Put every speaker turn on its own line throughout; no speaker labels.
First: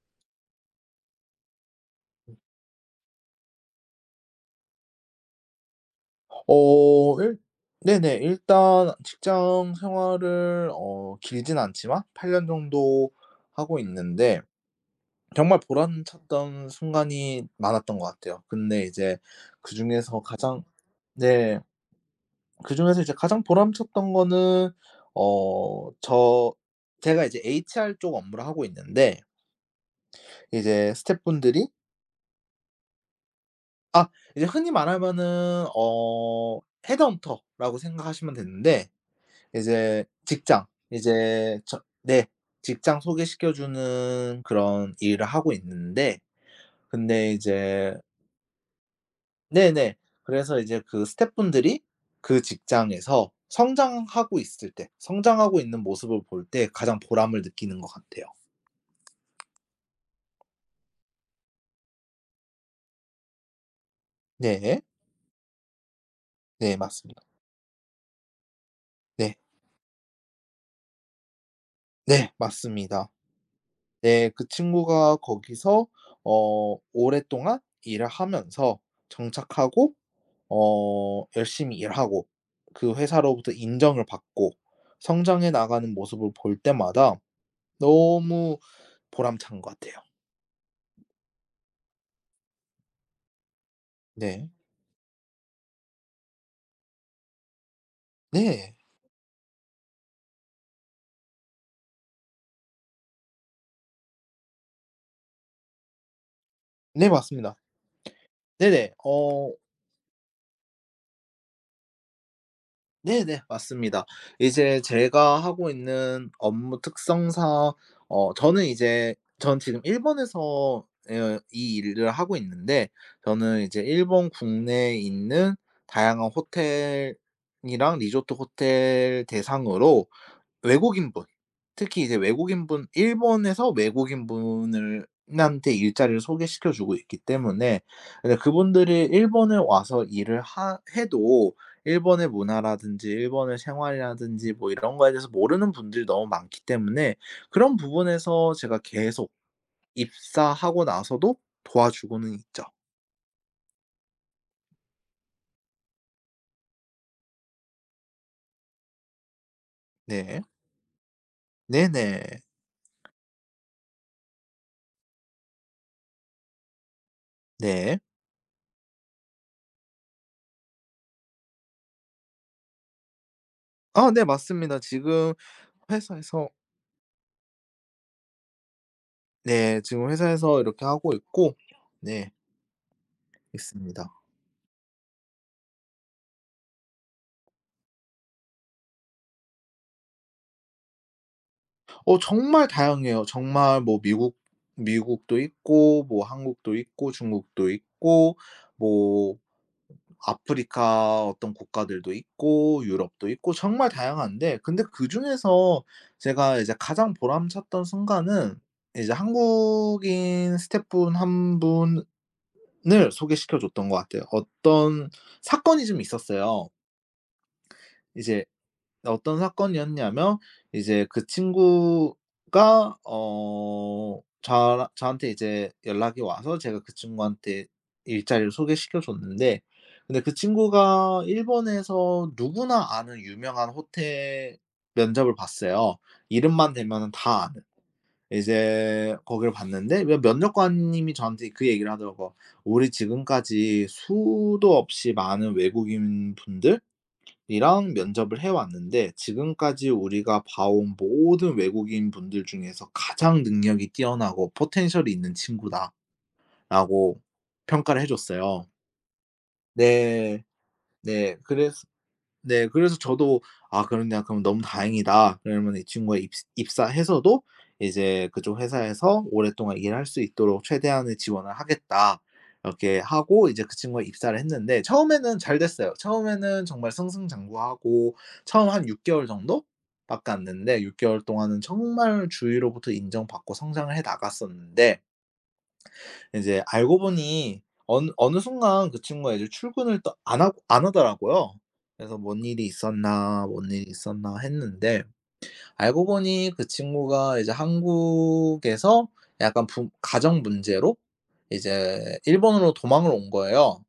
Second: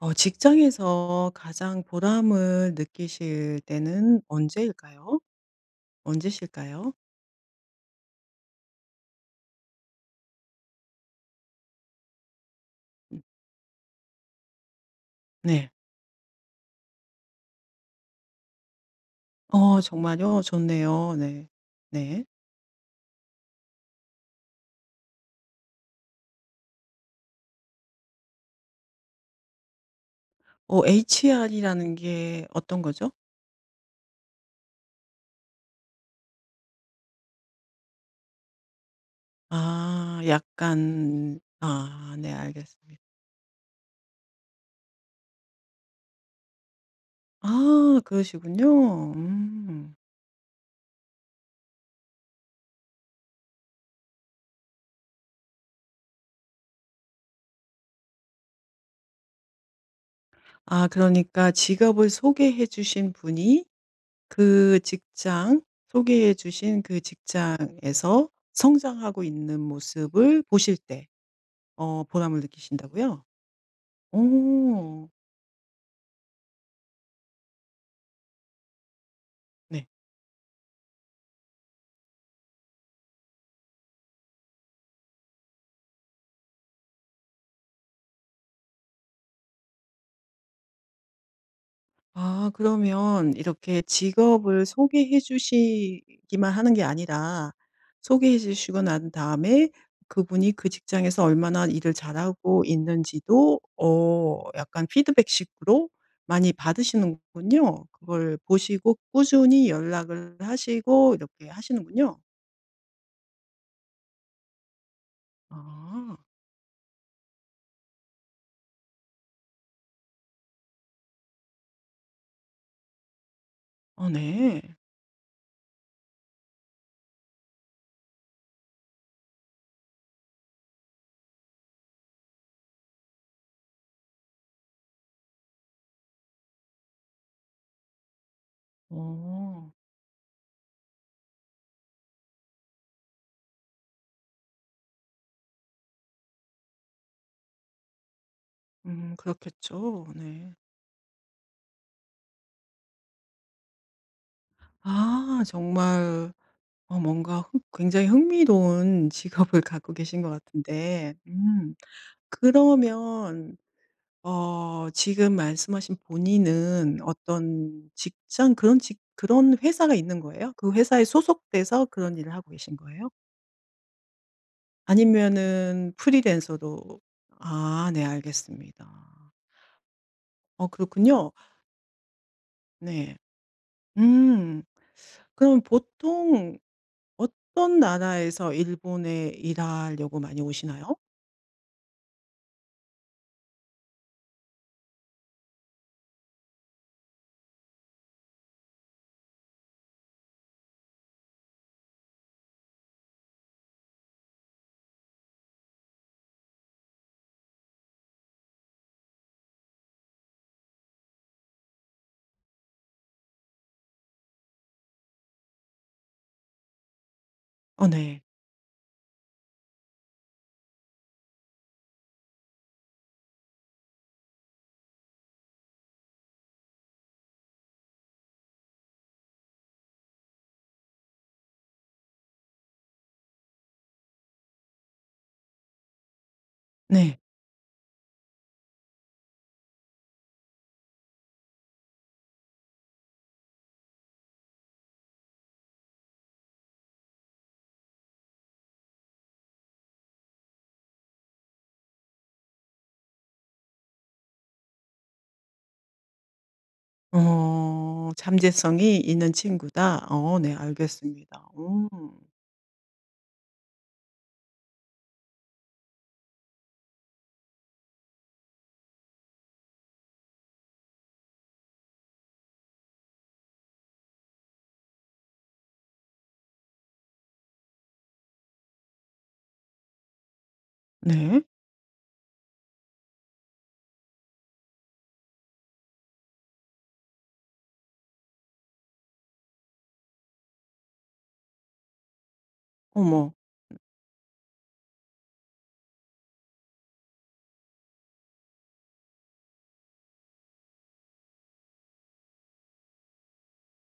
직장에서 가장 보람을 느끼실 때는 언제일까요? 언제실까요?
어 일 네네. 일단 직장 생활을 길진 않지만 8년 정도
음.
하고 있는데 정말
네.
보람찼던 순간이 많았던 것 같아요. 근데 이제
어,
그중에서
정말요?
가장.
좋네요. 네.
네.
네.
그중에서 이제 가장 보람찼던 거는 어 저 제가 이제 HR 쪽 업무를 하고 있는데
어
이제 스태프분들이.
HR이라는 게 어떤 거죠?
아 이제 흔히 말하면은 헤드헌터라고 생각하시면 되는데 이제
아
직장,
약간
이제
아
네.
네,
직장
알겠습니다.
소개시켜 주는 그런 일을 하고 있는데 근데 이제.
아, 그러시군요. 음.
네네. 그래서 이제 그 스태프분들이 그 직장에서 성장하고 있을 때 성장하고 있는 모습을 볼 때 가장 보람을 느끼는 것 같아요.
아, 그러니까 직업을 소개해 주신 분이 그
네.
직장 소개해
네
주신 그
맞습니다.
직장에서 성장하고
네.
있는 모습을 보실 때 어
네
보람을
맞습니다.
느끼신다고요?
네, 그
오,
친구가 거기서 오랫동안 일을 하면서
네.
정착하고 열심히 일하고 그 회사로부터 인정을 받고 성장해 나가는 모습을 볼 때마다 너무 보람찬 것 같아요.
아, 그러면 이렇게
네.
직업을 소개해 주시기만 하는 게 아니라 소개해
네.
주시고 난 다음에 그분이 그 직장에서 얼마나 일을 잘하고 있는지도 어 약간 피드백식으로 많이
네 맞습니다.
받으시는군요. 그걸
네네.
보시고 꾸준히 연락을 하시고 이렇게 하시는군요.
네네 맞습니다. 이제 제가 하고
아.
있는 업무 특성상 어 저는 이제 전 지금 일본에서 에 이 일을 하고 있는데, 저는 이제
어,
일본
네.
국내에 있는 다양한 호텔이랑 리조트 호텔 대상으로 외국인분, 특히 이제 외국인분 일본에서 외국인분을 한테 일자리를 소개시켜 주고 있기 때문에, 근데 그분들이 일본에
어.
와서 일을 하 해도 일본의 문화라든지 일본의 생활이라든지 뭐 이런 거에 대해서 모르는 분들이 너무 많기 때문에 그런 부분에서 제가
음,
계속
그렇겠죠. 네.
입사하고 나서도 도와주고는 있죠.
아 정말. 어 뭔가 흥 굉장히 흥미로운 직업을 갖고 계신 것
네.
같은데. 음,
네네.
그러면 어 지금 말씀하신 본인은 어떤
네.
직장, 그런 회사가 있는 거예요? 그 회사에 소속돼서 그런 일을 하고 계신 거예요?
네 맞습니다. 지금
아니면은
회사에서.
프리랜서로. 아 네, 알겠습니다.
네, 지금 회사에서
어,
이렇게 하고
그렇군요.
있고. 네.
네.
있습니다.
음. 그럼 보통 어떤 나라에서 일본에 일하려고 많이 오시나요?
정말 다양해요. 정말 뭐 미국도 있고 뭐 한국도 있고 중국도 있고 뭐 아프리카 어떤 국가들도 있고 유럽도 있고 정말 다양한데, 근데 그중에서 제가 이제 가장 보람찼던 순간은 이제 한국인 스태프분 한 분을 소개시켜 줬던 것 같아요. 어떤 사건이 좀 있었어요.
어, 네.
이제 어떤 사건이었냐면, 이제 그 친구가 저한테 이제 연락이 와서 제가 그 친구한테 일자리를 소개시켜 줬는데, 근데 그 친구가 일본에서 누구나 아는 유명한 호텔 면접을 봤어요. 이름만 대면은
네.
다 아는. 이제 거기를 봤는데 면 면접관님이 저한테 그 얘기를 하더라고요. "우리 지금까지 수도 없이 많은 외국인분들 이랑 면접을 해 왔는데 지금까지 우리가 봐온 모든 외국인 분들 중에서 가장 능력이 뛰어나고 포텐셜이 있는 친구다라고 평가를 해
어
줬어요.
잠재성이 있는 친구다. 어
네.
네
네.
알겠습니다.
그래서.
음.
네. 그래서 저도 '아 그렇냐. 그럼 너무 다행이다.' 그러면 이 친구가 입 입사해서도 이제 그쪽 회사에서 오랫동안 일할 수 있도록 최대한의 지원을 하겠다. 이렇게 하고 이제 그 친구가 입사를 했는데, 처음에는 잘 됐어요. 처음에는 정말 승승장구하고, 처음 한 6 개월 정도 밖에 안 됐는데 6 개월
네.
동안은 정말 주위로부터 인정받고 성장을 해 나갔었는데, 이제 알고 보니 어느 순간 그 친구가 이제 출근을 또 안 하고 안 하더라고요. 그래서 '뭔 일이
어머.
있었나, 뭔 일이 있었나.' 했는데, 알고 보니 그 친구가 이제 한국에서 약간 부 가정 문제로 이제 일본으로 도망을 온 거예요.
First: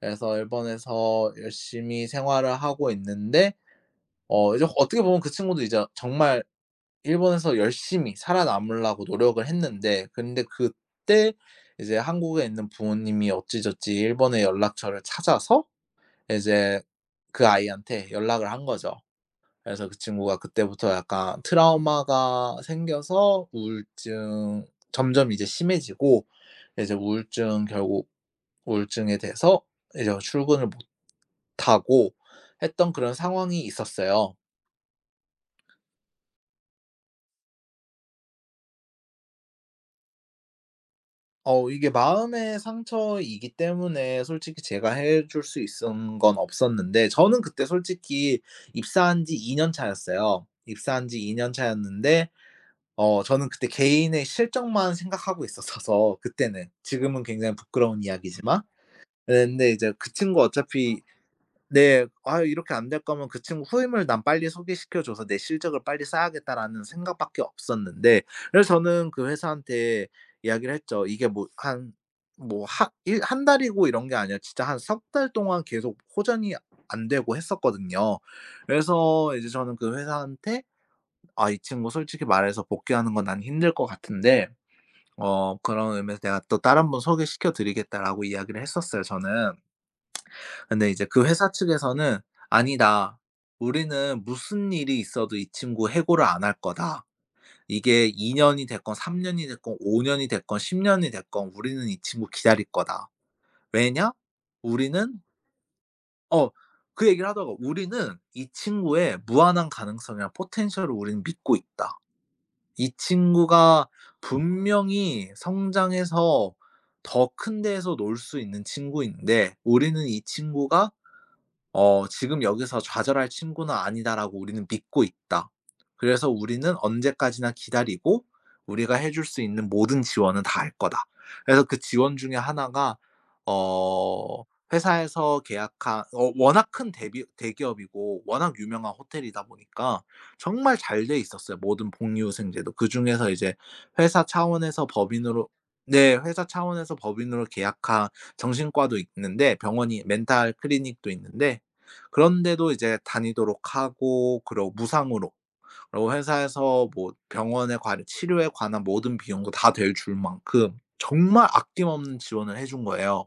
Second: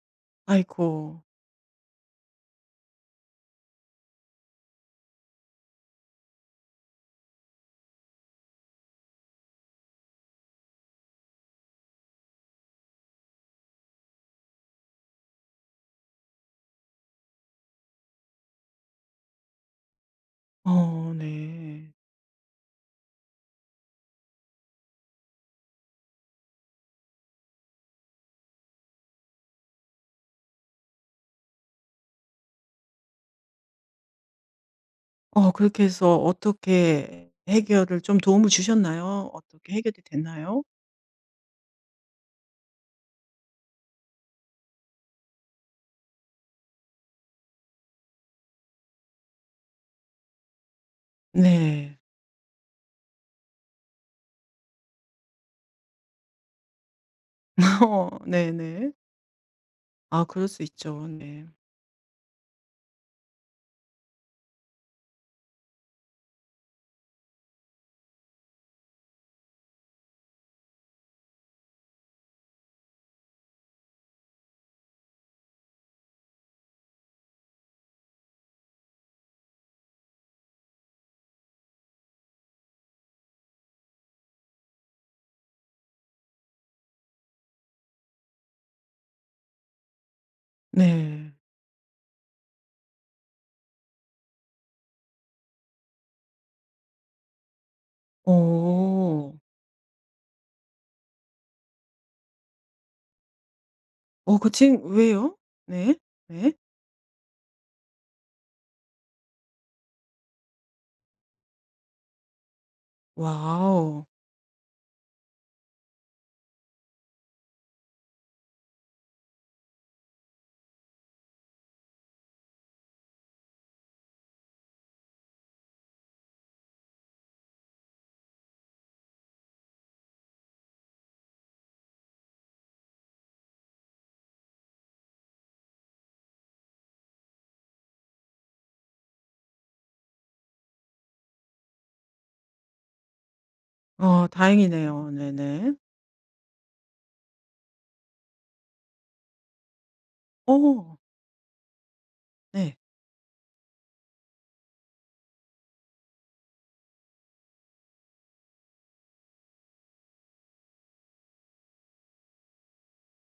그래서
아이고.
일본에서 열심히 생활을 하고 있는데, 이제 어떻게 보면 그 친구도 이제 정말 일본에서 열심히 살아남으려고 노력을 했는데, 근데 그때 이제 한국에 있는 부모님이 어찌저찌 일본의 연락처를 찾아서 이제 그 아이한테 연락을 한 거죠. 그래서 그 친구가 그때부터
어,
약간
네.
트라우마가 생겨서 우울증 점점 이제 심해지고, 이제 우울증 결국 우울증에 대해서 이제 출근을 못 하고 했던 그런 상황이 있었어요.
어 그렇게 해서 어떻게 해결을, 좀 도움을 주셨나요? 어떻게 해결이 됐나요?
이게 마음의 상처이기 때문에 솔직히 제가 해줄 수 있은 건 없었는데, 저는 그때 솔직히 입사한 지 2년 차였어요. 입사한 지 2년
네.
차였는데 저는 그때 개인의 실적만 생각하고 있었어서, 그때는. 지금은 굉장히 부끄러운
어
이야기지만.
네네.
예 근데 이제 그
아
친구
그럴 수
어차피.
있죠. 네.
네. '아 이렇게 안 될 거면 그 친구 후임을 난 빨리 소개시켜 줘서 내 실적을 빨리 쌓아야겠다.'라는 생각밖에 없었는데, 그래서 저는 그 회사한테 이야기를 했죠. 이게 뭐 한 뭐 하 일 한 달이고 이런 게 아니라 진짜 한 석 달 동안 계속 호전이 안 되고 했었거든요. 그래서 이제 저는 그 회사한테 "아 이 친구 솔직히 말해서 복귀하는 건 난 힘들 것 같은데 그런 의미에서 내가 또 다른 분 소개시켜 드리겠다."라고 이야기를 했었어요 저는. 근데 이제 그
네.
회사 측에서는, "아니다. 우리는 무슨 일이 있어도 이 친구 해고를 안 할 거다. 이게 2 년이 됐건 3
어.
년이 됐건 5 년이 됐건 10 년이 됐건 우리는 이 친구 기다릴 거다. 왜냐?
어 그 친,
우리는..."
왜요? 네.
어
네.
그 얘기를 하더라고. "우리는 이 친구의 무한한 가능성이랑 포텐셜을 우리는 믿고 있다. 이 친구가
와우.
분명히 성장해서 더 큰 데에서 놀 수 있는 친구인데, 우리는 이 친구가 '지금 여기서 좌절할 친구는 아니다.'라고 우리는 믿고 있다. 그래서 우리는 언제까지나 기다리고 우리가 해줄 수 있는 모든 지원은 다 할 거다." 그래서 그 지원 중에 하나가 어 회사에서 계약한, 워낙 큰 대비 대기업이고 워낙 유명한 호텔이다 보니까 정말 잘 돼 있었어요, 모든 복리후생제도. 그중에서 이제 회사
어
차원에서
다행이네요.
법인으로.
네네.
네, 회사 차원에서 법인으로 계약한 정신과도 있는데 병원이, 멘탈
어
클리닉도 있는데 그런데도
네.
이제 다니도록 하고, 그리고 무상으로 그리고 회사에서 뭐 병원에 관 치료에 관한 모든 비용도 다 대줄 만큼 정말 아낌없는 지원을 해준 거예요.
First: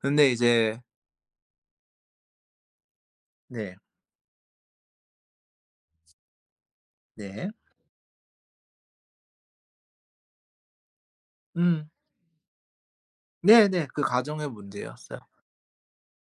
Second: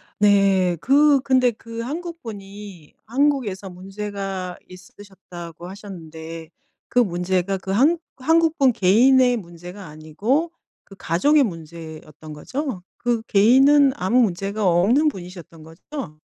근데
네.
이제.
그 근데 그 한국분이 한국에서
네.
문제가 있으셨다고 하셨는데 그
네.
문제가 그 한 한국분 개인의 문제가 아니고 그 가족의
음.
문제였던 거죠? 그
네네.
개인은
그
아무
가정의
문제가 없는
문제였어요.
분이셨던 거죠?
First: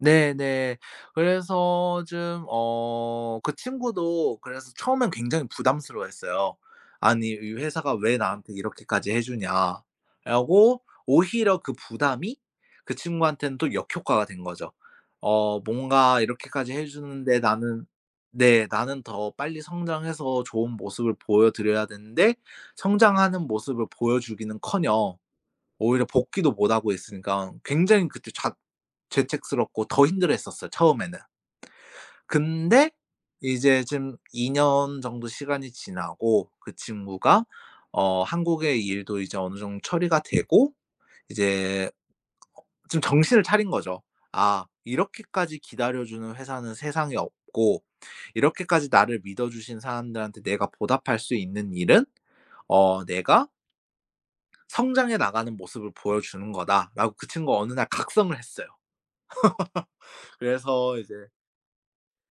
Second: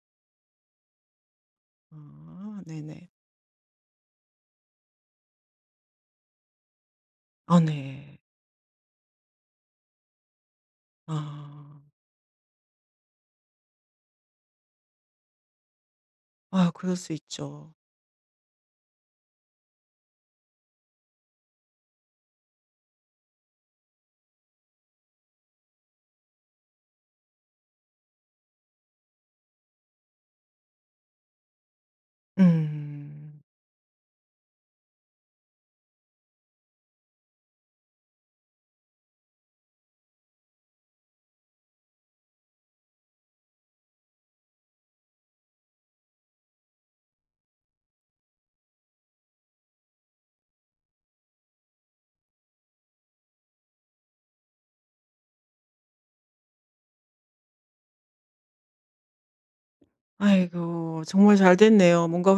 네네. 그래서 좀
아 네네.
그 친구도 그래서 처음엔 굉장히 부담스러워했어요. "아니 이
아
회사가 왜
네.
나한테 이렇게까지 해 주냐." 라고 오히려 그
아.
부담이 그 친구한테는 또 역효과가 된 거죠. 뭔가
아
이렇게까지 해
그럴 수
주는데
있죠.
나는. 네, 나는 더 빨리 성장해서 좋은 모습을 보여 드려야 되는데 성장하는 모습을 보여 주기는커녕 오히려 복귀도 못하고 있으니까 굉장히 그때 죄책스럽고 더 힘들어했었어요, 처음에는. 근데
음.
이제 지금 2년 정도 시간이 지나고 그 친구가 한국의 일도 이제 어느 정도 처리가 되고 이제 좀 정신을 차린 거죠. '아 이렇게까지 기다려주는 회사는 세상에 없고, 이렇게까지 나를 믿어주신 사람들한테 내가 보답할 수 있는 일은 내가 성장해 나가는 모습을 보여주는 거다.'라고 그 친구가 어느 날 각성을 했어요. 그래서
아이고,
이제.
정말 잘 됐네요. 뭔가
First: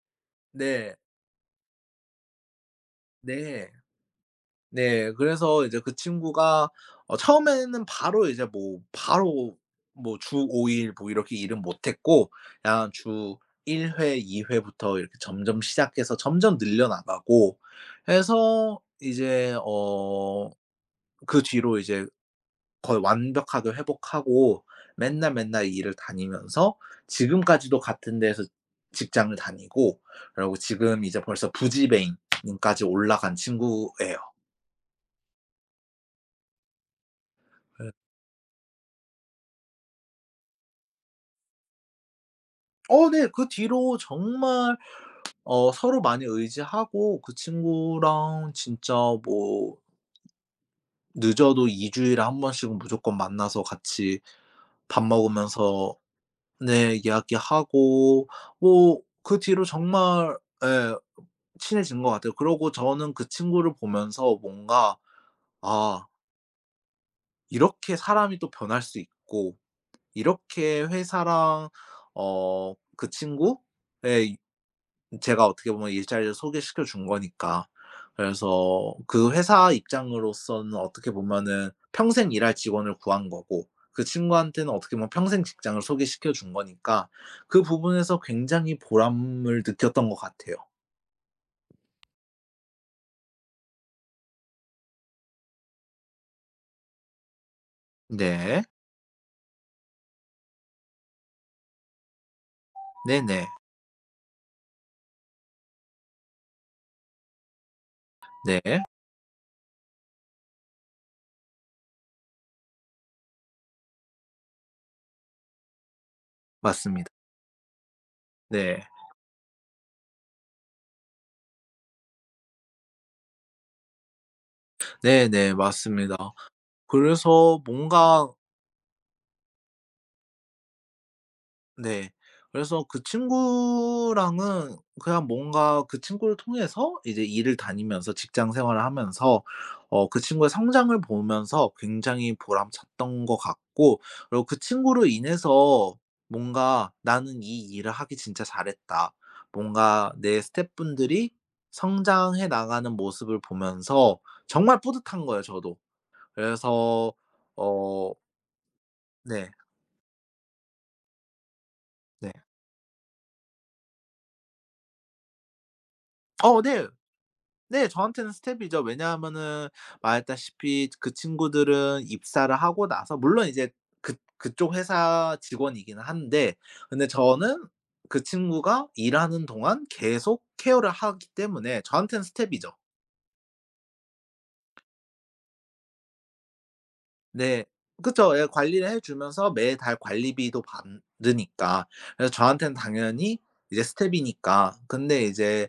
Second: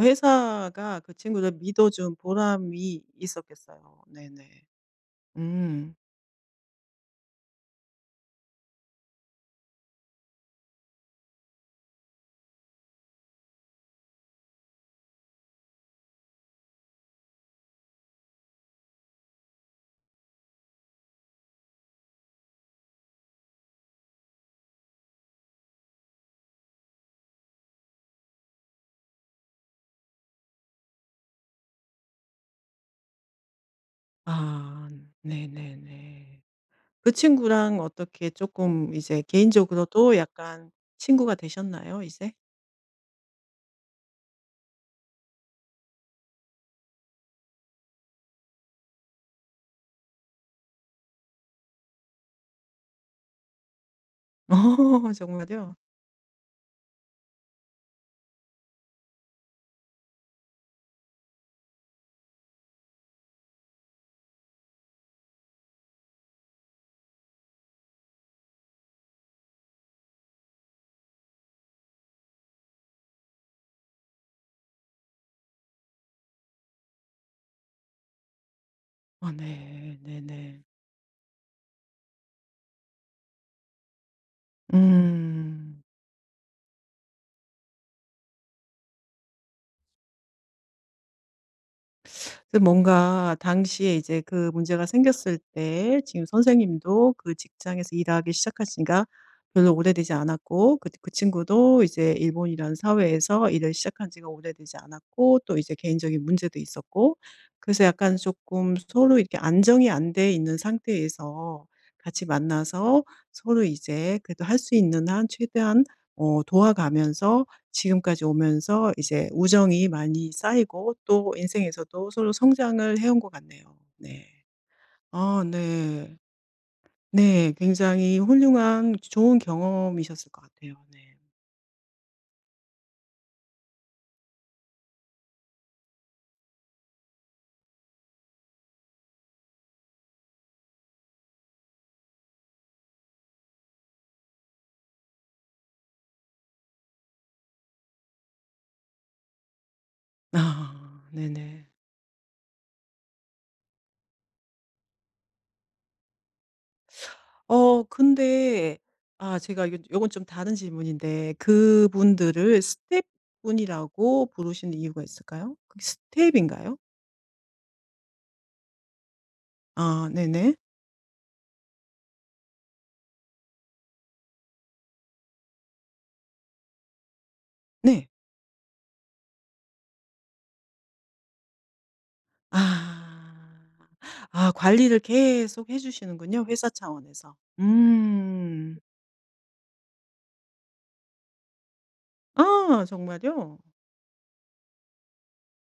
네.
회사가 그 친구를 믿어준 보람이
네.
있었겠어요. 네네.
네. 그래서 이제 그
음.
친구가 처음에는 바로 이제 뭐 주 5일 뭐 이렇게 일은 못 했고 그냥 주 1 회, 2 회부터 이렇게 점점 시작해서 점점 늘려 나가고 해서 이제 그 뒤로 이제 거의 완벽하게 회복하고 맨날 맨날 이 일을 다니면서 지금까지도 같은 데에서 직장을 다니고 그리고 지금 이제 벌써 부지배인까지 올라간 친구예요.
아 네네네. 그 친구랑
네.
어떻게 조금 이제 개인적으로도 약간 친구가 되셨나요 이제?
네. 그 뒤로 정말 서로 많이 의지하고 그 친구랑 진짜 뭐 늦어도 2 주일에 한 번씩은 무조건 만나서 같이 밥
어 정말요?
먹으면서 네 이야기하고, 뭐 그 뒤로 정말 예 친해진 것 같아요. 그러고 저는 그 친구를 보면서 뭔가 '아 이렇게 사람이 또 변할 수 있고, 이렇게 회사랑 어 그 친구의 제가 어떻게 보면 일자리를 소개시켜 준 거니까, 그래서 그
아
회사
네. 네네.
입장으로서는 어떻게 보면은 평생 일할 직원을 구한 거고, 그 친구한테는 어떻게 보면 평생 직장을
음.
소개시켜 준 거니까 그 부분에서 굉장히 보람을 느꼈던 것 같아요.
그래서 뭔가 당시에 이제 그 문제가 생겼을 때 지금 선생님도 그 직장에서 일하기 시작
네.
한 지가 별로 오래되지 않았고 그, 그 친구도 이제 일본이라는
네네.
사회에서 일을 시작한 지가 오래되지 않았고, 또 이제 개인적인 문제도 있었고, 그래서 약간
네.
조금 서로 이렇게 안정이 안 돼 있는 상태에서 같이 만나서 서로 이제 그래도 할 수 있는 한 최대한 어,
맞습니다.
도와가면서 지금까지
네.
오면서 이제 우정이 많이 쌓이고 또 인생에서도 서로 성장을 해온 것 같네요. 네. 아
네네. 맞습니다.
네. 네.
그래서
굉장히
뭔가.
훌륭한 좋은 경험이셨을 것 같아요. 네.
네. 그래서 그 친구랑은 그냥 뭔가 그 친구를 통해서 이제 일을 다니면서 직장 생활을 하면서, 그 친구의 성장을 보면서 굉장히 보람찼던 것 같고, 그리고 그 친구로 인해서 뭔가 '나는 이 일을 하기 진짜 잘했다.' 뭔가 내
아
스태프분들이
네네.
성장해 나가는 모습을 보면서 정말 뿌듯한 거예요, 저도. 그래서.
어
어
근데 아,
네.
제가 이건, 요건 좀 다른 질문인데
네.
그분들을 스텝분이라고 부르시는 이유가 있을까요? 그게 스텝인가요?
네. 네. 저한테는 스텝이죠. 왜냐하면은
아 네네.
말했다시피 그 친구들은 입사를 하고 나서 물론 이제 그쪽 회사 직원이기는 한데, 근데 저는
네.
그 친구가 일하는 동안 계속 케어를 하기 때문에 저한테는 스텝이죠.
아. 아 관리를 계속 해 주시는군요, 회사 차원에서.
네. 그쵸. 예,
음.
관리를 해 주면서 매달 관리비도 받으니까. 그래서 저한테는
아
당연히
정말요?
이제 스텝이니까. 근데 이제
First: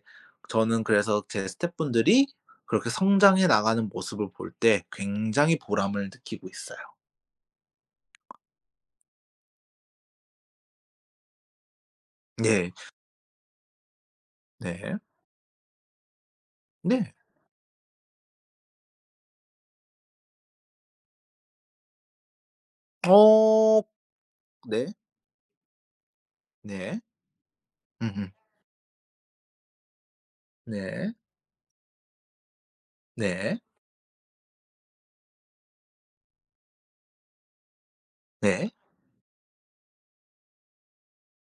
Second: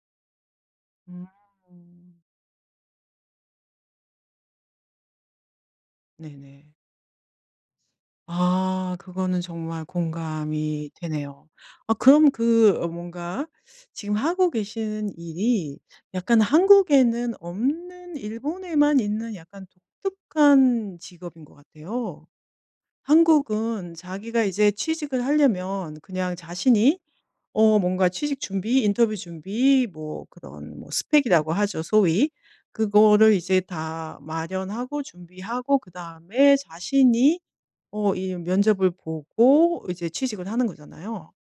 저는 그래서
음.
제 스텝분들이 그렇게 성장해 나가는 모습을 볼 때 굉장히 보람을 느끼고
네네.
있어요.
아 그거는 정말 공감이 되네요. 아 그럼
네.
뭔가 지금 하고
네.
계시는 일이 약간
네.
한국에는 없는 일본에만 있는 약간 독특한 직업인 것 같아요.
어
한국은 자기가 이제
네.
취직을 하려면 그냥 자신이
네.
어 뭔가
음음.
취직 준비, 인터뷰 준비, 뭐 그런 뭐
네.
스펙이라고 하죠, 소위. 그거를
네.
이제 다 마련하고 준비하고, 그다음에 자신이 어 이
네.
면접을 보고 이제 취직을 하는 거잖아요.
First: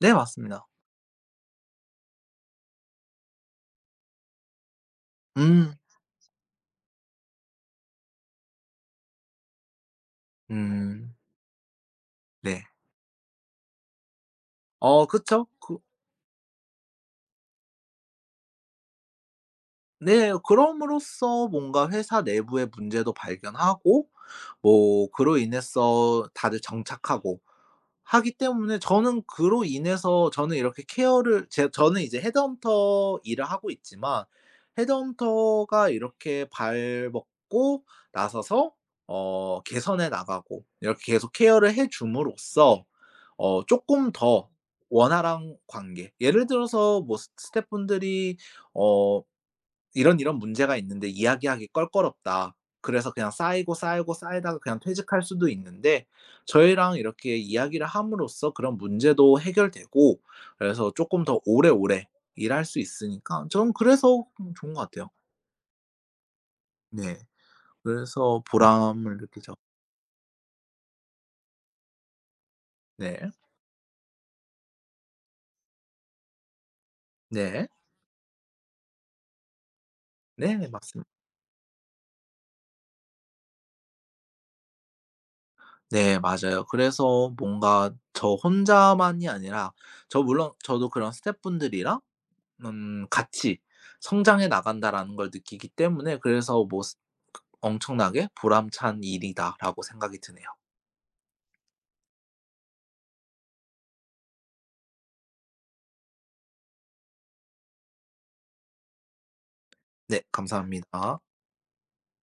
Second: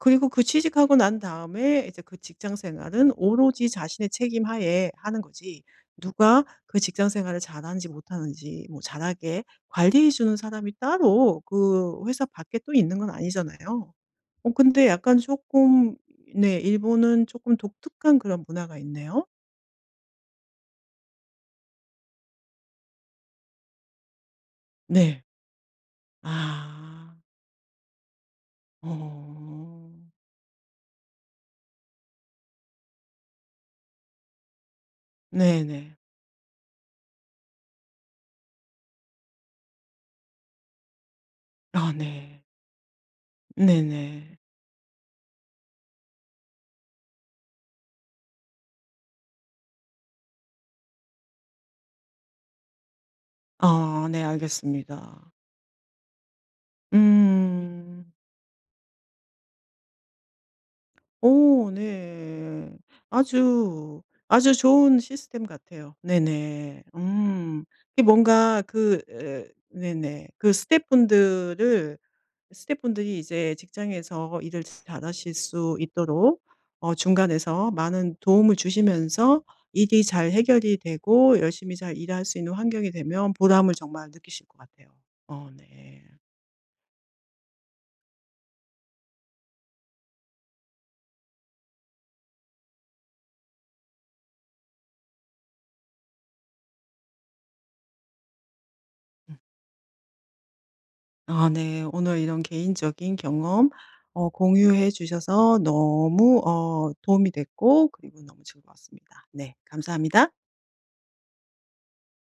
네
그
맞습니다.
취직하고 난 다음에 이제 그 직장 생활은 오로지 자신의 책임 하에 하는 거지,
음.
누가 그 직장 생활을 잘하는지 못하는지, 뭐 잘하게 관리해 주는 사람이
음.
따로 그 회사 밖에
네.
또 있는 건 아니잖아요. 어 근데 약간
그쵸.
조금, 네 일본은 조금 독특한 그런 문화가 있네요.
네. 그럼으로써 뭔가 회사 내부의 문제도 발견하고 뭐
네.
그로 인해서 다들
아.
정착하고 하기 때문에
어.
저는 그로 인해서 저는 이렇게 케어를 제 저는 이제 헤드헌터 일을 하고 있지만, 헤드헌터가
네네.
이렇게 발벗고 나서서 개선해 나가고 이렇게 계속 케어를 해
아 네.
줌으로써 쪼끔
네네.
더 원활한 관계, 예를 들어서 뭐 스 스태프분들이 어 "이런 이런 문제가 있는데 이야기하기 껄끄럽다." 그래서 그냥 쌓이고
아
쌓이고
네,
쌓이다가 그냥 퇴직할
알겠습니다.
수도 있는데, 저희랑 이렇게 이야기를
음.
함으로써 그런 문제도 해결되고, 그래서 쪼끔 더
오,
오래오래 일할
네.
수 있으니까 저는
아주,
그래서
아주
좋은 것
좋은
같아요.
시스템 같아요. 네네.
네.
음. 이게
그래서
뭔가 그
보람을
에
느끼죠.
네네. 그 스태프분들을 스태프분들이
네.
이제 직장에서 일을 잘하실 수 있도록 어
네.
중간에서 많은 도움을 주시면서 일이 잘
네네
해결이
맞습니다.
되고 열심히 잘 일할 수 있는 환경이 되면 보람을 정말 느끼실 것 같아요. 어 네.
네 맞아요. 그래서 뭔가 저 혼자만이 아니라 저 물론 저도 그런 스태프분들이랑 같이 성장해 나간다라는 걸 느끼기 때문에 그래서 뭐 '엄청나게 보람찬 일이다.'라고 생각이 드네요.
아 네. 오늘 이런 개인적인 경험 어 공유해 주셔서 너무 어 도움이 됐고, 그리고 너무 즐거웠습니다. 네.
네
감사합니다.
감사합니다.